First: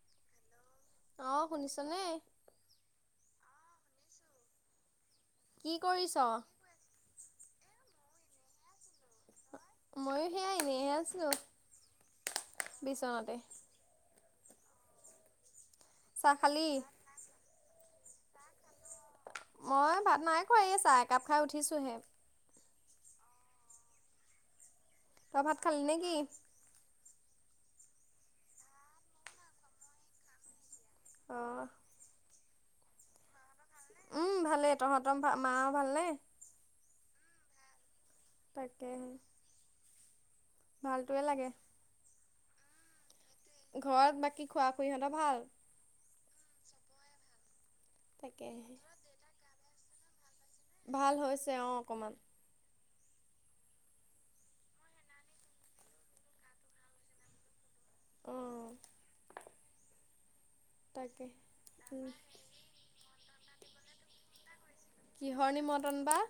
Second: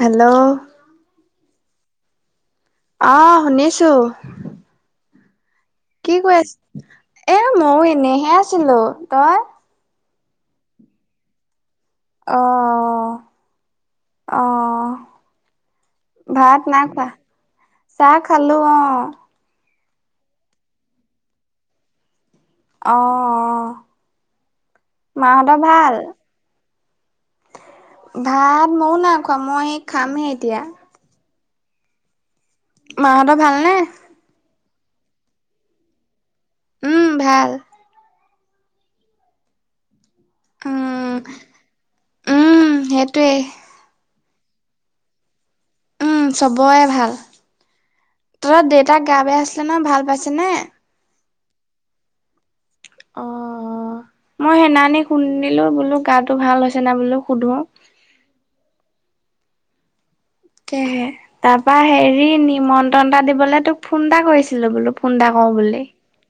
Hello অ শুনিছ নে অহ শুনিছো কি কৈ আছ এ মইও এনেইহে আছিলো তই মইও সেয়া এনেইহে আছো বিচনাতে অহ চাহ ভাত খালি নাই খোৱা চাহ খালোঁ অ মই ভাত নাই খোৱা এই চাহ একাপ খাই উঠিছোহে। অহ, তই ভাত মাহঁতৰ খালি নে ভাল? কি ভাত ময়ো নাই খোৱা মই খামহে এতিয়া। অঁহ। মাহঁতৰ ভাল নে? উম ভালেই তহঁতৰ মাও ভালনে? উম ভাল। তাকেহে- উম ভালটোৱে লাগে। উম সেইটোৱেই। ঘৰত বাকী খোৱা খুৰা খুৰীৰ ইহঁতৰ ভাল? উম চবৰে ভাল, তহতৰ তাকেহে দেউতাক গা বেয়া আছিলে নহয় ভাল পাইছেনে? ভাল হৈছে অ অকণমান। অ, মই সেনানী শুনিলো বোলো গাতো ভাল হৈছে না বোলো সুধো। অঁহ। তাকেহে, তাৰপা হেৰি নিমন্ত্ৰণটা দিবলৈ তোক ফোন এটা কৰিছিলো বোলো। ফোন এটা কৰো কিহৰ নিমন্ত্ৰণ বা?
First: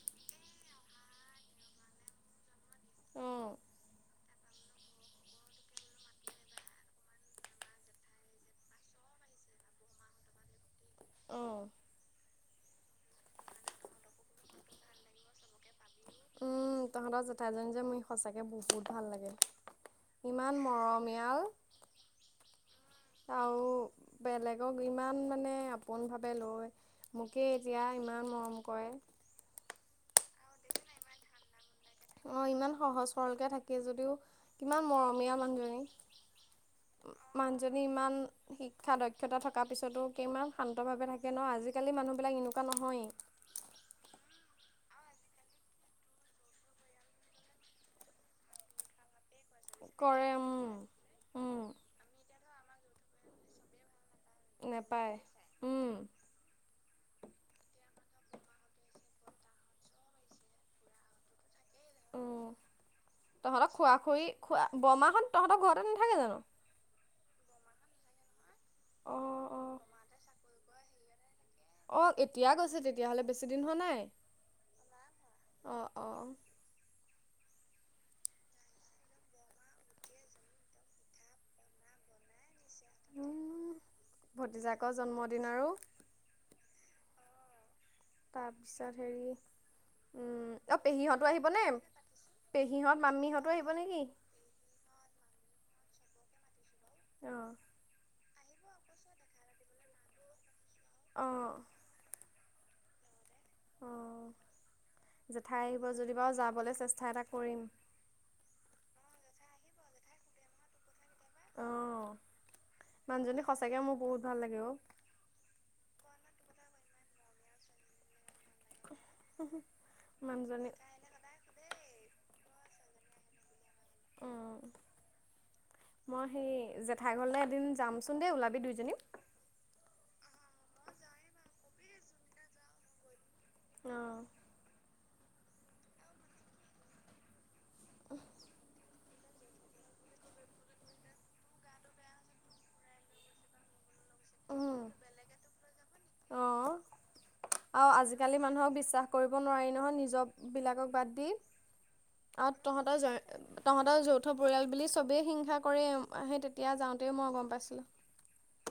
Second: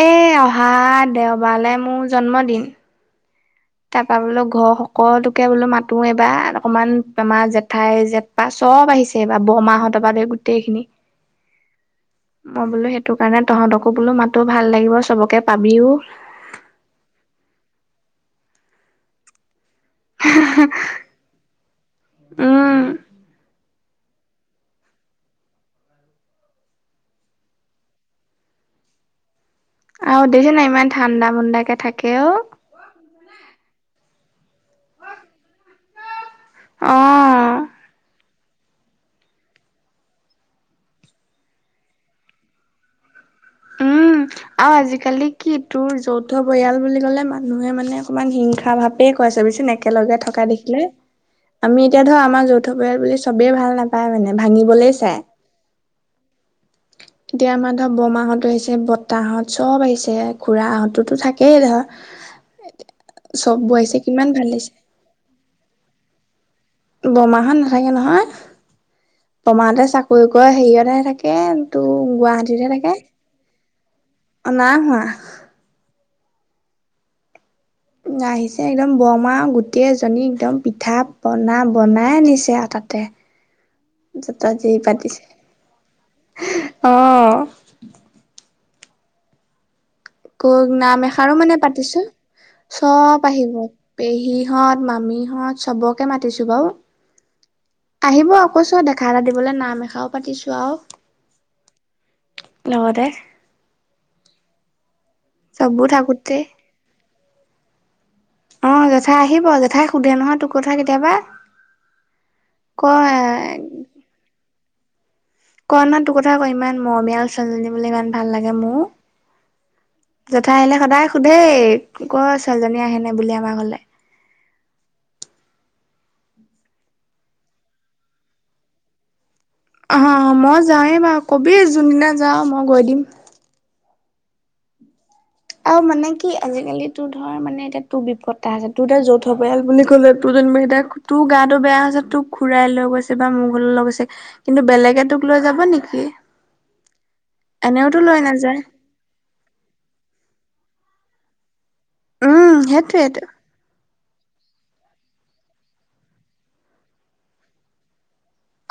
এই অহা দেওবাৰলৈ মোৰ জন্মদিন। অঁহ। তাৰপৰা বোলো ঘৰ সকলোকে বোলো মাতো এবাৰ অকমান আমাৰ জেঠাই জঠ- চব আহিছে এইবাৰ বৰমাহঁতৰ পৰা গোটেই খিনি। অঁহ। মই বোলো সেইটো কাৰণে তহঁতকো বোলো মাতো ভাল লাগিব চবকে পাবিও। উম তহঁতৰ জেঠাইজনী যে মোৰ সঁচাকে বহুত ভাল লাগে। ইমান মৰমীয়াল। উম আৰু [inaudible] বেলেগক ইমান মানে আপোন ভাৱে লৈ মোকে এতিয়া ইমান মৰম কৰে। আৰু দেখিচানে নাই ইমান ঠাণ্ডা মুণ্ডা কে থাকে। অ। অঁহ ইমান সহজ সৰলকৈ থাকে যদিও কিমান মৰমীয়া মানুহজনী। অ মানুহজনী ইমান শিক্ষা দক্ষতা থকাৰ পিছতো কিমান শান্তভাৱে থাকে ন' আজিকালি মানুহবিলাক এনেকুৱা নহয়েই। উম। আৰু আজিকালি কি তোৰ যৌথ পৰিয়াল বুলি কলে মানুহে মানে অকমান হিংসা ভাপেই কৰে চাবিচোন- একেলগে কৰে থকা উম দেখিলে, উম আমি- এতিয়া ধৰ আমাৰ যৌথ পৰিয়াল বুলি চবেই ভাল নাপায় মানে ভাঙিবলৈই নেপায় চায়। উম এতিয়া আমাৰ ধৰ বৰমাহঁতো আহিছে বতাহঁত চব আহিছে খুৰাহঁতোতো থাকেই ধৰ। উম, চববোৰ তহঁতক খুৰা আহিছে খুৰী কিমান ভাল খুৰা লাগিছে বৰমাহঁত তহঁতৰ ঘৰতে নাথাকে জানো? বৰমাহঁত নাথাকে নহয়, অঁ অঁ বৰমাহঁতে চাকৰি কৰে হেৰিয়তে থাকে তোৰ অ' এতিয়া গুৱাহাটীতহে গৈছে থাকে তেতিয়াহলে বেছি দিন হোৱা নাই, নাই হোৱা অ', অ' আহিছে একদম বৰমা গোটেই এজনী একদম পিঠা পনা বনাই আনিছে আৰু তাতে জত যি ভতিজাকৰ পাতিছে জন্মদিন আৰু অ', তাৰপিছত হেৰি উম কক অ নাম পেহীহঁতো এষাৰো মানে আহিবনে পাতিছো, পেহীহঁত চব মামীহঁতো আহিব নেকি পেহী সিহত মামিহঁত চবকে মাতিছো বাৰু, অঁ আহিব কৈছোঁ [unintelligible] এটা দিবলৈ নাম এষাও পাতিছোঁ আৰু অঁ' লগতে। অঁ', জেঠাই আহিব চববোৰ যদি বাৰু থাকোতে যাবলৈ চেষ্ঠা এটা কৰিম। অ', জেঠাই আহিব জেঠাই সোধে নহয় তোৰ কথা কেতিয়াবা। অ', কয় মানুহজনী সঁচাকৈ মোৰ বহুত ভাল লাগে অ'। কয় নহয় তোৰ কথা আকৌ ইমান মৰমীয়াল ছোৱালীজনী বুলে ইমান ভাল লাগে মোৰ। জেঠাই মানুহজনী আহিলে সদায় সোধেই কয় ছোৱালীজনী আহেনে বুলি আমাৰ ঘৰলে। অঁ [inaudible] মই সেই জেঠাইঘৰলৈ এদিন যামচোন দেই ওলাবি দুইজনী। অহ- অহ, মই যাওঁৱেই বাৰু ক'বি যোনদিনা যাওঁ মই গৈ দিম। অ' আৰু মানে কি আজিকালি তোৰ ধৰ মানে এতিয়া তোৰ বিপদ আছে তোৰ ধৰ যৌথ থ পৰিয়াল বুলি ক'লে টোৰ যেনিবা এটি তোৰ গাটো বেয়া হৈছে তোক খুৰাই লৈ গৈছে বা মোক হলেও লৈ গৈছে। কিন্তু বেলেগে তোক লৈ যাব নেকি অঁ আৰু এনেওতো লৈ আজিকালি নাযায়। মানুহক বিশ্বাস কৰিব নোৱাৰি নহয় নিজৰ বিলাকক বাদ দি উম আৰু তহঁতৰ সেইটোয়েতো জইন তহঁতৰ যৌথ পৰিয়াল বুলি চবেই হিংসা কৰে হেই তেতিয়া যাওঁতে মই গম পাইছিলোঁ।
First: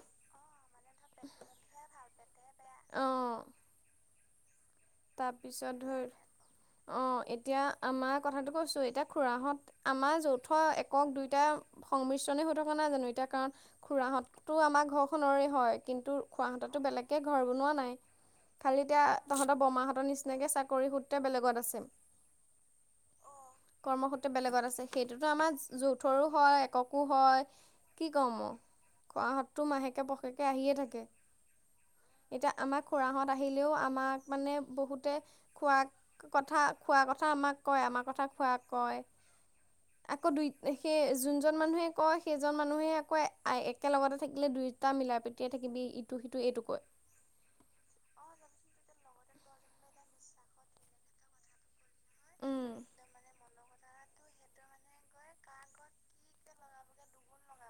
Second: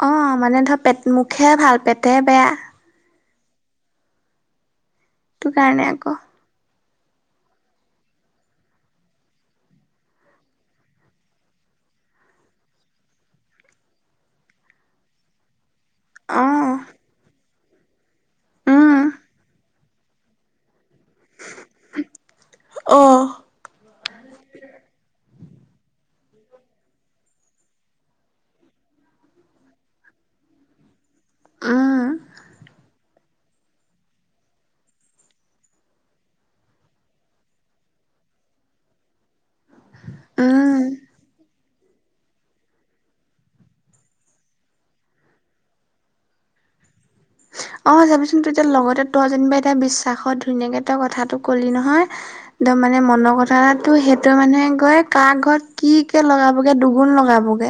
অঁ', মানে ধৰ পেট মুখে ভাল পেটে বেয়া। অ'। সেইটো তাৰপিছত কাৰণে ধৰি আকৌ অঁ', এতিয়া আমাৰ কথাটো কৈছোঁ এতিয়া খুৰাহঁত আমাৰ যৌথ একক দুইটা সংমিশ্ৰণেই হৈ থকা নাই জানো এতিয়া কাৰণ খুৰাহঁততো আমাৰ ঘৰখনৰে হয়। কিন্তু অ খুৰাহঁততো বেলেগকে ঘৰ বনোৱা নাই খালী এতিয়া উম তহ ত বৰমাহতৰ নিচিনাকৈ চাকৰি সূত্ৰে বেলেগত আছে। অ'। কৰ্মসূত্ৰে বেলেগত আছে সেইটোতো আমাৰ যৌথৰো হয় এককো হয়। কি কম মই খুৰাহতটো মাহেকে পষেকে আহিয়ে থাকে। উম এতিয়া আমাৰ খুৰাহত আহিলেও আমাক মানে বহুতে খুৰা কথা খুৰা কথা আমাক কয় আমাৰ কথা খুৰাক কয়। আকৌ দুই উম সেই যোনজন মানুহে কয় সেইজন মানুহে আকৌ একেলগতে থাকিলে দুয়োটা মিলা- প্ৰীতিয়ে থাকিবি ইটো সিটো এইটো কয়। অ', চাবিচোন তেতিয়া লগতে তই যেনিবা এতিয়া বিশ্বাসত ধুনীয়াকে তই কথাটো ক'লি নহয় একদম মানে মনৰ কথাটো সেইটোৱে মানে গৈ কাৰ ঘৰত কি তে লগাবগে দুগুণ লগাবগে।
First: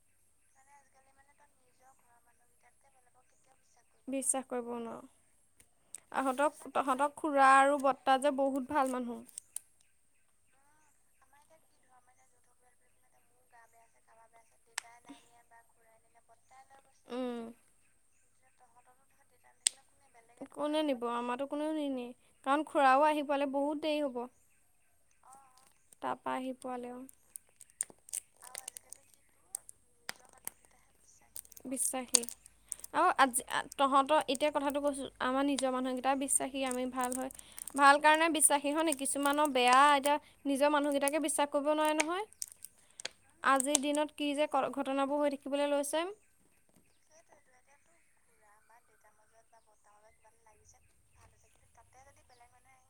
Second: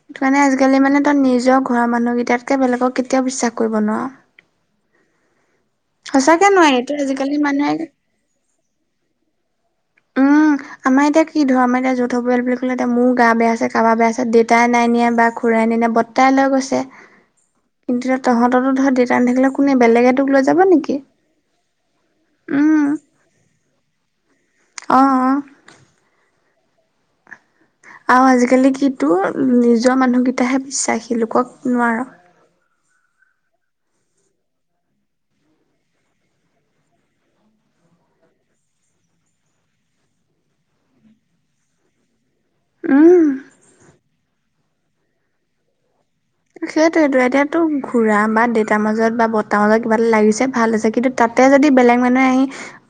সেইটো কাৰণে আজিকালি মানে তই নিজৰ ঘৰৰ মানুহকেইটাতকে বেলেগক কেতিয়াও বিশ্বাস কৰিব নোৱাৰ। বিশ্বাস কৰিব নোৱাৰ সঁচাকে তহঁতৰ নোৱাৰি তো -তহঁতৰ আজিকালি খুৰা আৰু মানুহে বৰ্ত তা যে বহুত ভাল মানুহ। উম আমাৰ এতিয়া কি ধৰ আমাৰ এতিয়া যৌথ পৰিাল বুলি ক'লে এতিয়া মোৰ গা বেয়া আছে কাৰোবাৰ বেয়া আছে ডেত তাই নাই নিয়া বা খুৰাই নাই নিয়া বৰ্তাই লৈ গৈছে উম। কিন্তু ত তহঁতটো ধৰ দেউতা নাথাকিলে কোনে বেলেগে তোক লৈ যাব কোনে নেকি নিব আমাৰতো কোনেও নিনিয়ে কাৰণ উম খুৰাও আহি পুৱালে বহুত দেৰি হ'ব। অঁ', অঁ'। তাৰপৰা আহি পোৱালেও। আৰু আজিকালি কি তোৰ নিজৰ মানুহকেইটাহে বিশ্বাসী। লোকক নোৱাৰ। বিশ্বাসী অ আজি তহঁতৰ এতিয়া কথাটো কৈছোঁ আমাৰ নিজৰ মানুহকেইটটা বিশ্বাসী আমি ভাল হয়। ভাল কাৰণে বিশ্বাসী হ নি, কিছুমানৰ বেয়া এতিয়া নিজৰ মানুহকেইটাকে বিশ্বাস কৰিব নোৱাৰে নহয়? উম আজিৰ দিনত কি যে ক ঘটনাবোৰ হৈ থাকিবলৈ লৈছে। সেইটোৱেইটো এতিয়াতো ঘোৰা বা দেতাৰ মাজত বা বৰতাৰ মাজত কিবা এটা লাগিছে ভাল হৈছে। কিন্তু তাতে যদি বেলেগ মানুহে আহি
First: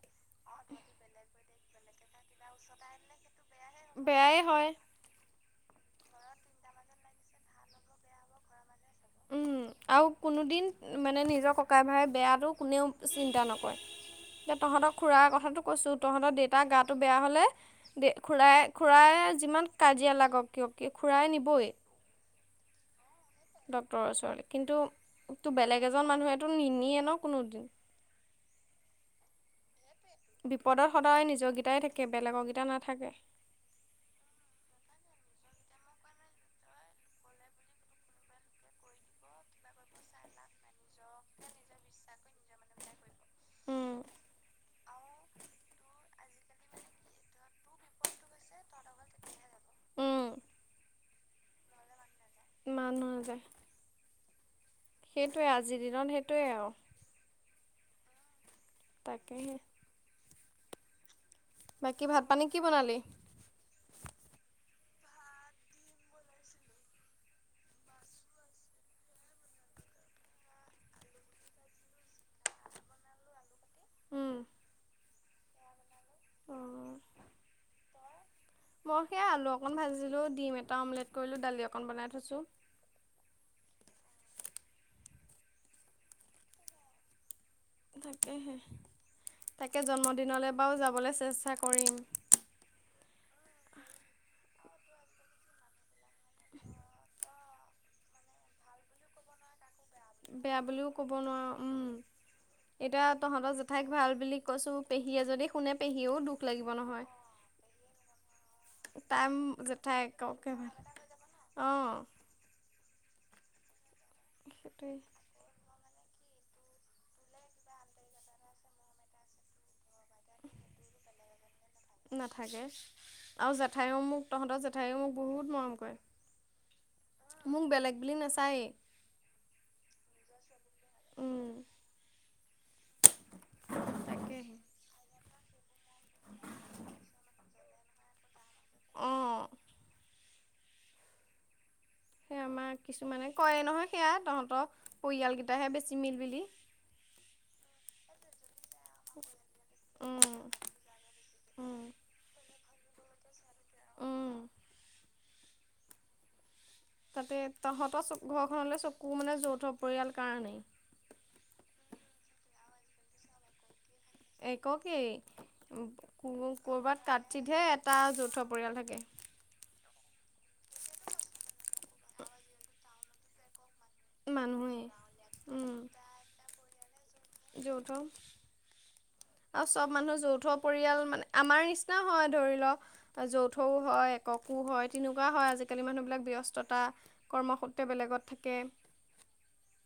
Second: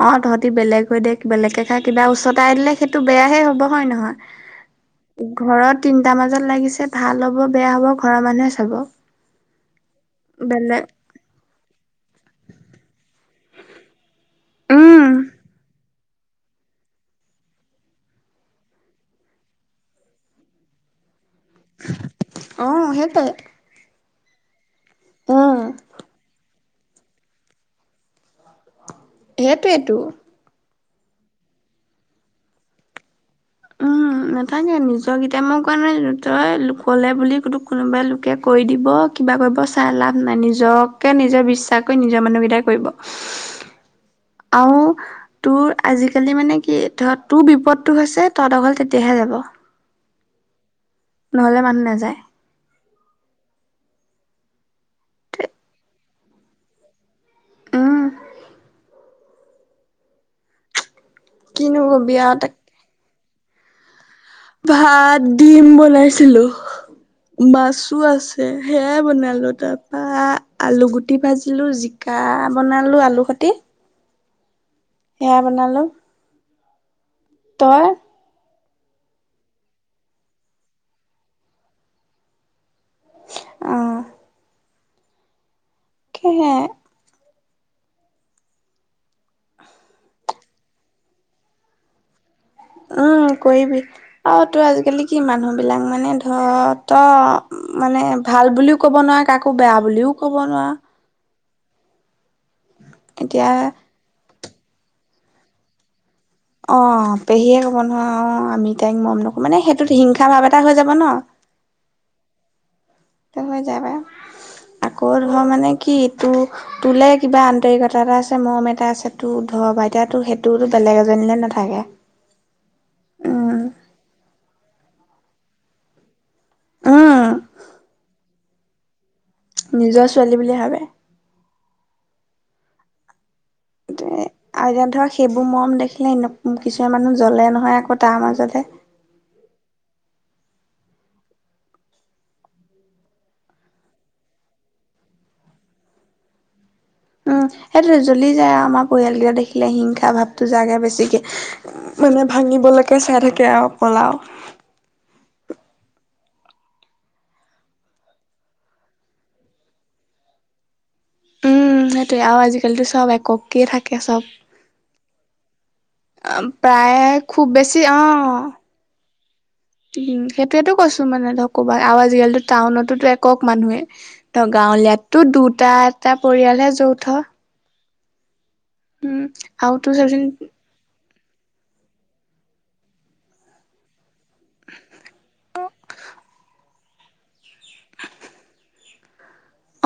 অ তহঁতি বেলেগ হৈ দিয়ে বেলেগকে খাই কিবা ওছটাই দিলে সেইটো বেয়াহে হ'ব হয় নহয়? বেয়াই হয় ঘৰত তিনটা মাজত লাগিছে ভাল হব বেয়া হব ঘৰৰ মানুহে চাব। উম, আৰু কোনোদিন বেলেগ মানে নিজৰ ককাই ভাই বেয়াটো কোনেও চিন্তা নকৰে, এতিয়া তহঁতক উম, খুৰাৰ কথাটো কৈছোঁ তহঁতৰ দেউতাৰ গাটো বেয়া হ'লে দে খোৰাই খোৰাই যিমান কাজিয়া লাগক কিয়, খোৰাই নিবই। অ সেইটাই ডক্টৰৰ ওচৰলৈ। কিন্তু তো বেলেগ এজন মানুহেতো নিনিয়ে ন কোনোদিন? সেইটোৱেইেটো বিপদত সদায় নিজৰকেইটাই থাকে বেলেগকেইটা নাথাকে। উম নাথাকে নিজকেইটাই মই কোৱা নাই তই লোক'লে বুলি তোক কোনোবাই লোকে কৈ দিব কিবা কৰিব চাই লাভ নাই, নিজকে নিজৰ বিশ্বাস কৰি নিজৰ মানুহকেইটাই কৰিব। উম আৰু তোৰ আজিকালি মানে কি ধ তোৰ বিপদটো হৈছে তহঁতৰ ঘৰলে তেতিয়াহে যাব। উম নহ'লে মানুহ নাযায়। মানুহ নাযায়। সেইটোৱে আজিৰ দিনত সেইটোৱে আৰু। উম, তাকেহে কিনো বাকী কবি ভাত আৰু পানী তাক কি বনালি? ভাত দিম বলাইছিলো। মাছো আছে, সেয়াই বনালো তাৰপা আলু গুটি ভাজিলো। কাহ বনালোঁ আলু কাতি উম সেয়া বনালোঁ তই? মই সেইয়া আলু অকণ ভাজিলোঁ, ডিম এটা অমলেট কৰিলোঁ, দালি অকণ বনাই থৈছোঁ। অ কিহে? তাকেহে, তাকে জন্মদিনলৈ বাৰু যাবলৈ চেষ্টা কৰিম। উম কৰিবি। আৰু তোৰ আজিকালি কি মানুহ বিলাক মানে ধৰ তো মানে ভাল বুলিও ক'ব নোৱাৰা কাকো বেয়া বুলিও ক'ব বেয়া নোৱাৰা। বুলিও ক'ব নোৱাৰ উম। এতিয়া তহঁতৰ জেঠাইক ভাল বুলি কৈছো, পেহীয়ে যদি শুনে পেহীও দুখ লাগিব অ নহয়। পেহীয়ে ক'ব নহয় অ আমি তাইক মৰম নকৰোঁ, মানে তাই সেইটোত হিংসা ভাৱ এটা হৈ যাব ন? অ। টো হৈ যায় পাই সেইটোৱে আকৌ ধৰ মানে কি টো তোলে কিবা আন্তৰিকতা এটা আছে মৰম এটা আছে তোৰ ধ বা এতিয়াতো সেইটোতো বেলেগ এজনীলে নাথাকে। নাথাকে আৰু উম জেঠায়ো মোক তহঁতৰ জেঠাইো মোক বহুত মৰম কৰে। উম মোক বেলেগ বুলি নেচায়ে নিজৰ ছোৱালী বুলি ভাবে। উম। সেটোৱে তাকেহে। আ এতিয়া ধৰ সেইবোৰ মৰম দেখিলে এনোক কিছুমান মানুহ জ্বলে নহয় আকৌ তাৰ মাজতে অ। সেয়া আমাক কিছুমানে কয় নহয় সেয়া তহঁতৰ পৰিয়ালগিটাহে বেছি মিল বুলি। উম সেইটোৱে জ্বলি যায় আমাৰ পৰিয়ালগিটা দেখি। হিলে হিংসা উম ভাৱটো জাগে বেছিকে উম মানে ভাঙিবলেকে চাই থাকে আৰু ক'লাও। উম। তাতে তহঁতৰ চ ঘৰখনলে চকু মানে যৌথ পৰিয়াল কাৰণেই। উম সেইটোৱে আও আজিকালিতো সব একককে থাকে সব। এককেই কু ক'ৰবাত প্ৰায় খুব কাটচিতহে বেছি এটা অ যৌথ পৰিয়াল থাকে। উম সেটোৱেতো কৈছো মানে ন কবা আওকালিতো টাউনতো একক মানুহে। ত মানুহে। গাঁৱলীয়াতটো দুটা এটা পৰিয়ালহে যৌথ। যৌথৱ উম আৰু আৰু চব তোৰ মানুহ চাবিচোন যৌথৱ পৰিয়াল মানে আমাৰ নিচিনাও হয় ধৰি ল যৌথও হয়। ককু হয় তেনেকুৱা হয় আজিকালি মানুহবিলাক ব্যস্ততা কৰ্মসূত্ৰে বেলেগত থাকে।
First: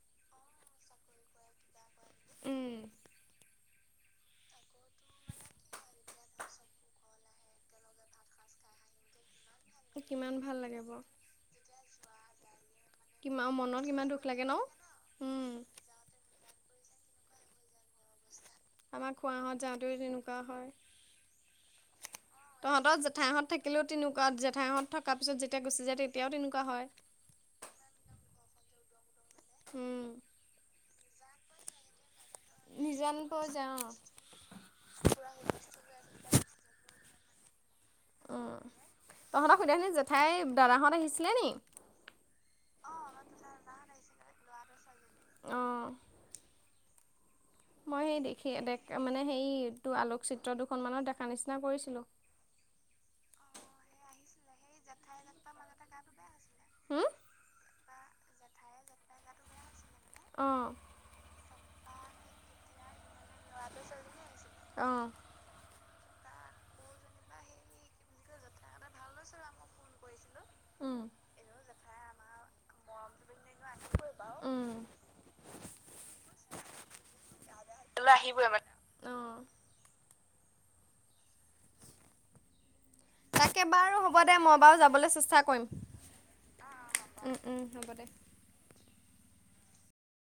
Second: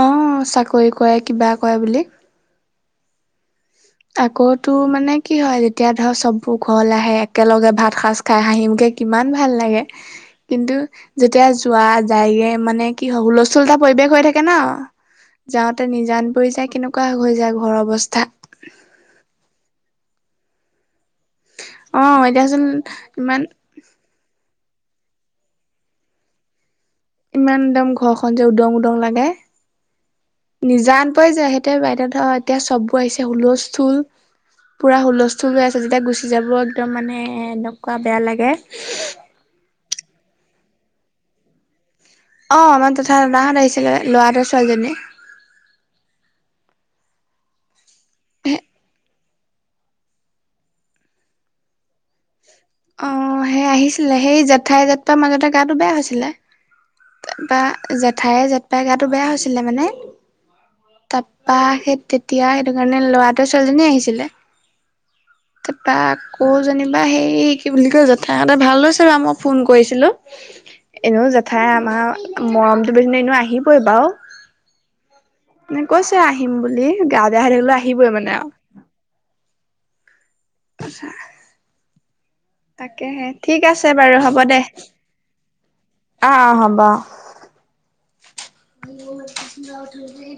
অ চাকৰি কৰে কিবা কৰে বুলি। উম। আকৌ তো মানে কি হয় যেতিয়া ধৰ চববো ঘৰলে আহে। একেলগে ভাত সাজ খাই হাঁহিমুখে কিমান ভাল লাগে। কিমান ভাল কিন্তু লাগে বাৰু তিয়া যোৱা যায়গে মানে কি হয় কিমান হুলস্থুল এটা মনত কিমান পৰিৱেশ হৈ দুখ থাকে লাগে ন উম, যাওঁতে নিজান যায় কেনেকুৱা হৈ যায় ঘৰৰ অৱস্থা। আমাৰ খোৱাহঁত যাওঁতে তেনেকুৱা হয়। অ। এতিয়াচোন তহঁতৰ ইমান জেঠাইহঁত থাকিলেও তেনেকুৱা জেঠাইহঁত থকাৰ পিছত যেতিয়া গুচি যায় তেতিয়াও তেনেকুৱা হয়। ইমান দম ঘৰখন যে উদং উদং লাগে। উ। নিজান পই যায় সেটোৱে বাইদেউ ধ- এতিয়া চবোৰ আহিছে নিজানপুৰ যাওঁ। হুলস্থুল, পুৰা হুলস্থুল হৈ আছে। যেতিয়া গুচি যাব একদম মানে এনেকুৱা বেয়া লাগে। উম, তহঁতক সুধেনি জেঠাই দাদাহঁত আহিছিলে নি? অ আমাৰ তথা নাহত আহিছিলে ল'ৰাটো ছোৱীজনী। অ। মই সেই দেখি মানে সেইটো আলোকচিত্ৰ দুখনমানৰ দেখা নিচিনা কৰিছিলো। অ সেই আহিছিলে সেই জেঠাই জেততা মাজতে গাটো বেয়া হৈছিলে। হুম, [unintelligible] পা জেঠাই জেঠপাই গাটো বেয়া হৈছিলে মানে অ। তা পা সেই তেতিয়া সেইটো কাৰণে লৰাটোৱে ছোৱালীজনী আহিছিলে। অঁ, তা পা কৌ যেনিবা সেই কি বুলি কয় জেঠাহঁত ভাল হৈছে বা আমোক ফোন কৰিছিলো। উম। এনেও জেঠাই আমাৰ মৰমটো বেহনে এনেও আহিবই বাও। বাও উম মানে কৈছে আহিম বুলি গা বেয়া হৈ থাকিলো আহি থাকিলো আহিবই মানে অহ আচ্ছা। তাকেহে তাকে বাৰু হ'ব দে মই বাৰু যাবলৈ চেষ্টা কৰিম অ' অ' অহ হ'ব অ'। অহ হ'ব উম উম হ'ব দে।